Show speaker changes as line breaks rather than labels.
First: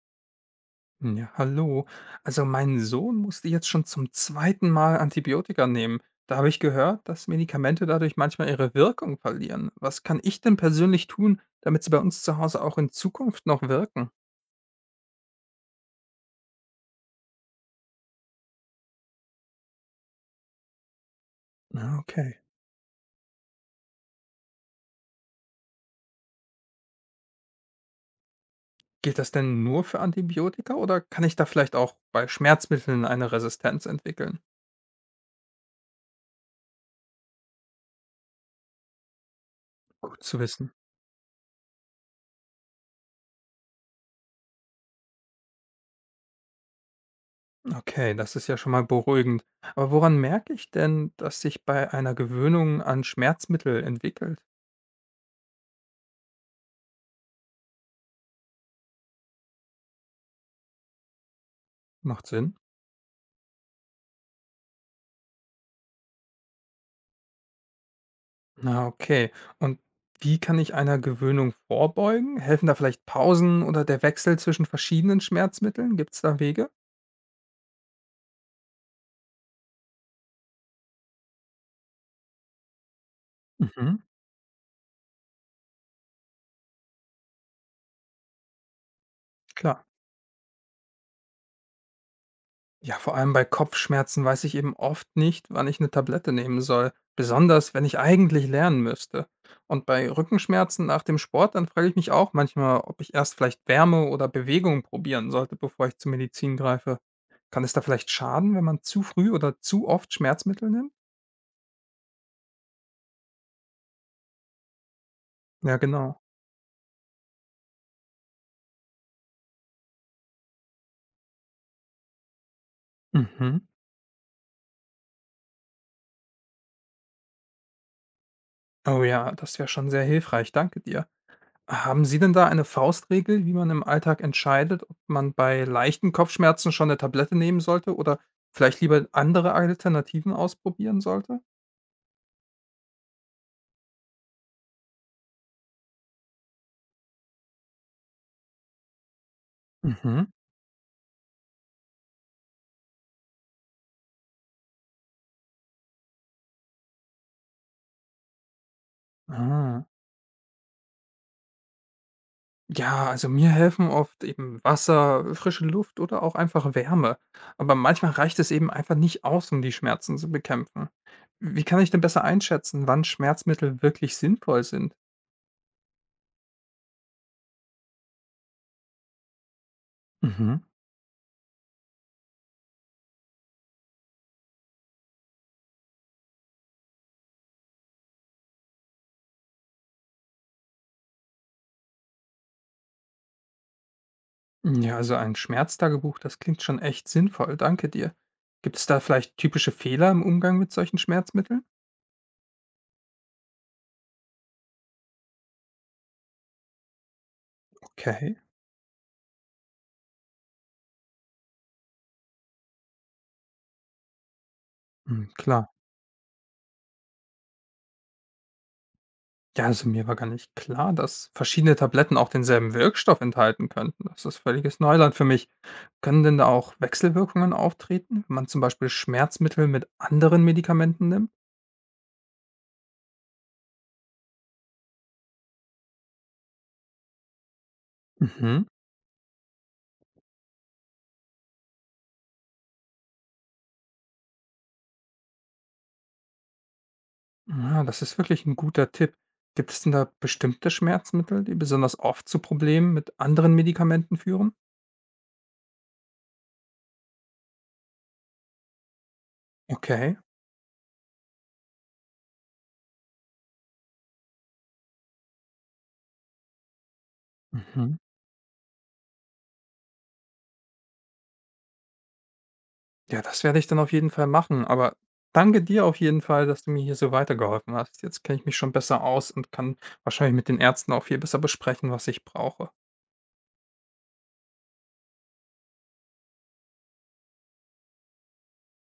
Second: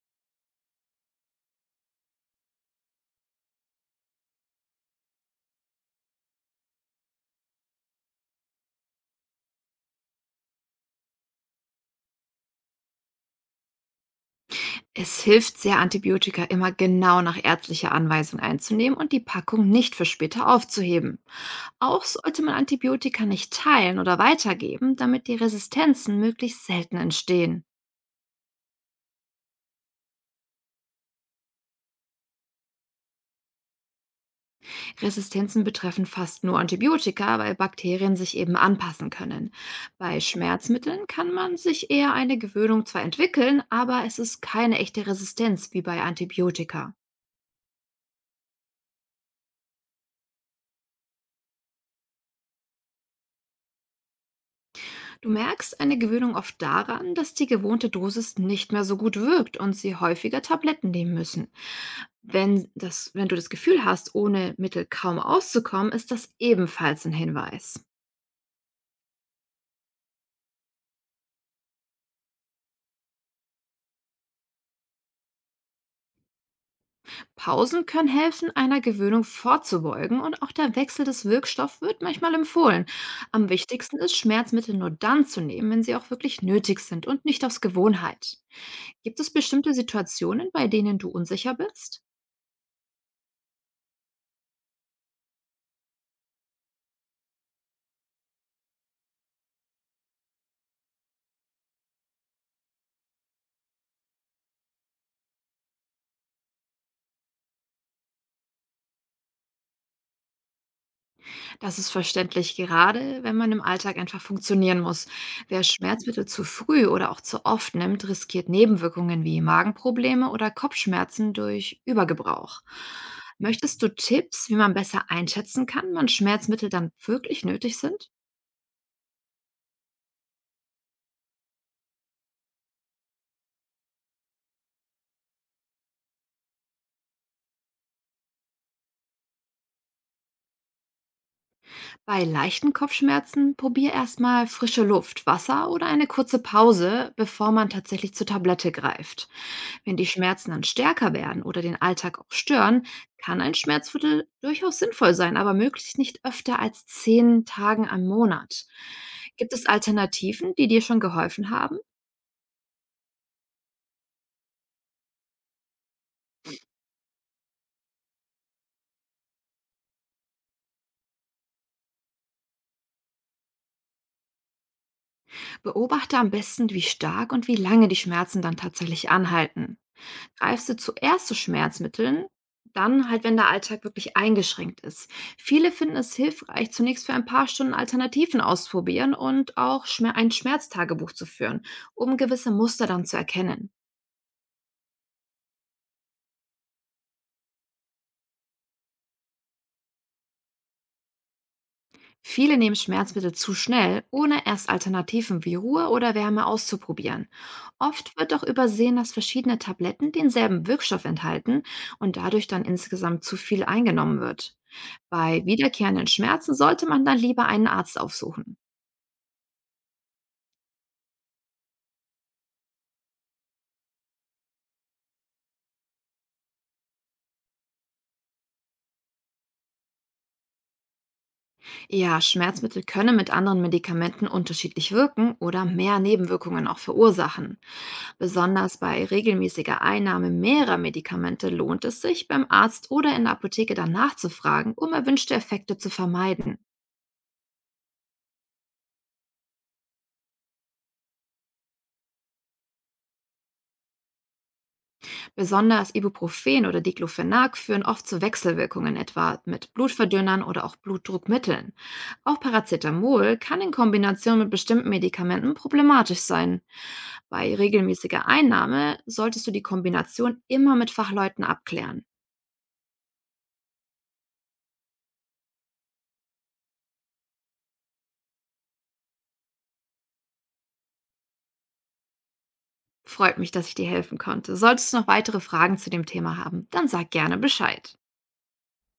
Hm, ja, hallo. Also mein Sohn musste jetzt schon zum 2. Mal Antibiotika nehmen. Da habe ich gehört, dass Medikamente dadurch manchmal ihre Wirkung verlieren. Was kann ich denn persönlich tun, damit sie bei uns zu Hause auch in Zukunft noch wirken?
Es hilft sehr, Antibiotika immer genau nach ärztlicher Anweisung einzunehmen und die Packung nicht für später aufzuheben.
Ah,
Auch
okay.
sollte man Antibiotika nicht teilen oder weitergeben, damit die Resistenzen möglichst selten entstehen.
Gilt das denn nur für Antibiotika oder kann ich da vielleicht auch bei Schmerzmitteln eine Resistenz entwickeln?
Resistenzen betreffen fast nur Antibiotika, weil Bakterien sich eben anpassen können. Bei
Gut zu wissen.
Schmerzmitteln kann man sich eher eine Gewöhnung zwar entwickeln, aber es ist keine echte Resistenz wie bei Antibiotika.
Okay, das ist ja schon mal beruhigend. Aber woran merke ich denn, dass sich bei einer Gewöhnung an Schmerzmittel entwickelt?
Du merkst eine Gewöhnung oft daran, dass die gewohnte Dosis nicht mehr so gut wirkt und sie häufiger Tabletten nehmen müssen.
Macht Sinn.
Wenn du das Gefühl hast, ohne Mittel kaum auszukommen, ist das ebenfalls ein Hinweis.
Na, okay. Und wie kann ich einer Gewöhnung vorbeugen? Helfen da vielleicht Pausen oder der Wechsel zwischen verschiedenen Schmerzmitteln? Gibt es da Wege?
Pausen können helfen, einer Gewöhnung vorzubeugen, und auch der Wechsel des Wirkstoffs wird manchmal empfohlen. Am wichtigsten
Mhm.
ist, Schmerzmittel nur dann zu nehmen, wenn sie auch wirklich nötig sind und nicht aus Gewohnheit. Gibt es bestimmte
Klar.
Situationen, bei denen du unsicher bist?
Ja, vor allem bei Kopfschmerzen weiß ich eben oft nicht, wann ich eine Tablette nehmen soll. Besonders, wenn ich eigentlich lernen müsste. Und bei Rückenschmerzen nach dem Sport, dann frage ich mich auch manchmal, ob ich erst vielleicht Wärme oder Bewegung probieren sollte, bevor ich zur Medizin greife. Kann es da vielleicht schaden, wenn man zu früh oder zu oft Schmerzmittel nimmt?
Das ist verständlich, gerade wenn man im Alltag einfach funktionieren muss. Wer
Ja, genau.
Schmerzmittel zu früh oder auch zu oft nimmt, riskiert Nebenwirkungen wie Magenprobleme oder Kopfschmerzen durch Übergebrauch.
Mhm.
Möchtest du Tipps, wie man besser einschätzen kann, wann Schmerzmittel dann wirklich nötig sind?
Oh ja, das wäre schon sehr hilfreich, danke dir. Haben Sie denn da eine Faustregel, wie man im Alltag entscheidet, ob man bei leichten Kopfschmerzen schon eine Tablette nehmen sollte oder vielleicht lieber andere Alternativen ausprobieren sollte?
Bei leichten Kopfschmerzen probier erstmal frische Luft, Wasser oder eine kurze Pause, bevor man tatsächlich zur Tablette greift. Wenn die
Mhm.
Schmerzen dann stärker werden oder den Alltag auch stören, kann ein Schmerzmittel durchaus sinnvoll sein, aber möglichst nicht öfter als 10 Tagen am Monat. Gibt es
Ah.
Alternativen, die dir schon geholfen haben?
Ja, also mir helfen oft eben Wasser, frische Luft oder auch einfach Wärme. Aber manchmal reicht es eben einfach nicht aus, um die Schmerzen zu bekämpfen. Wie kann ich denn besser einschätzen, wann Schmerzmittel wirklich sinnvoll sind?
Beobachte am besten, wie stark und wie lange die Schmerzen dann tatsächlich anhalten.
Mhm.
Greifst du zuerst zu Schmerzmitteln, dann halt, wenn der Alltag wirklich eingeschränkt ist. Viele finden es hilfreich, zunächst für ein paar Stunden Alternativen auszuprobieren und auch Schmer ein Schmerztagebuch zu führen, um gewisse Muster dann zu erkennen.
Hm, ja, also ein Schmerztagebuch, das klingt schon echt sinnvoll, danke dir. Gibt es da vielleicht typische Fehler im Umgang mit solchen Schmerzmitteln?
Viele nehmen Schmerzmittel zu schnell, ohne erst Alternativen wie Ruhe oder Wärme auszuprobieren. Oft wird
Okay,
auch übersehen, dass verschiedene Tabletten denselben Wirkstoff enthalten und dadurch dann insgesamt zu viel eingenommen wird.
hm,
Bei
klar.
wiederkehrenden Schmerzen sollte man dann lieber einen Arzt aufsuchen.
Ja, also mir war gar nicht klar, dass verschiedene Tabletten auch denselben Wirkstoff enthalten könnten. Das ist völliges Neuland für mich. Können denn da auch Wechselwirkungen auftreten, wenn man zum Beispiel Schmerzmittel mit anderen Medikamenten nimmt?
Ja, Schmerzmittel können mit anderen Medikamenten unterschiedlich wirken oder mehr Nebenwirkungen auch verursachen.
Mhm.
Besonders bei regelmäßiger Einnahme mehrerer Medikamente lohnt es sich, beim Arzt oder in der Apotheke danach zu fragen, um erwünschte Effekte zu vermeiden.
Ja, das ist wirklich ein guter Tipp. Gibt es denn da bestimmte Schmerzmittel, die besonders oft zu Problemen mit anderen Medikamenten führen?
Besonders Ibuprofen oder Diclofenac führen oft zu Wechselwirkungen, etwa mit
Okay.
Blutverdünnern oder auch Blutdruckmitteln. Auch Paracetamol kann in Kombination mit bestimmten Medikamenten problematisch sein. Bei
Mhm.
regelmäßiger Einnahme solltest du die Kombination immer mit Fachleuten abklären.
Ja, das werde ich dann auf jeden Fall machen, aber danke dir auf jeden Fall, dass du mir hier so weitergeholfen hast. Jetzt kenne ich mich schon besser aus und kann wahrscheinlich mit den Ärzten auch viel besser besprechen, was ich brauche.
Freut mich, dass ich dir helfen konnte. Solltest du noch weitere Fragen zu dem Thema haben, dann sag gerne Bescheid.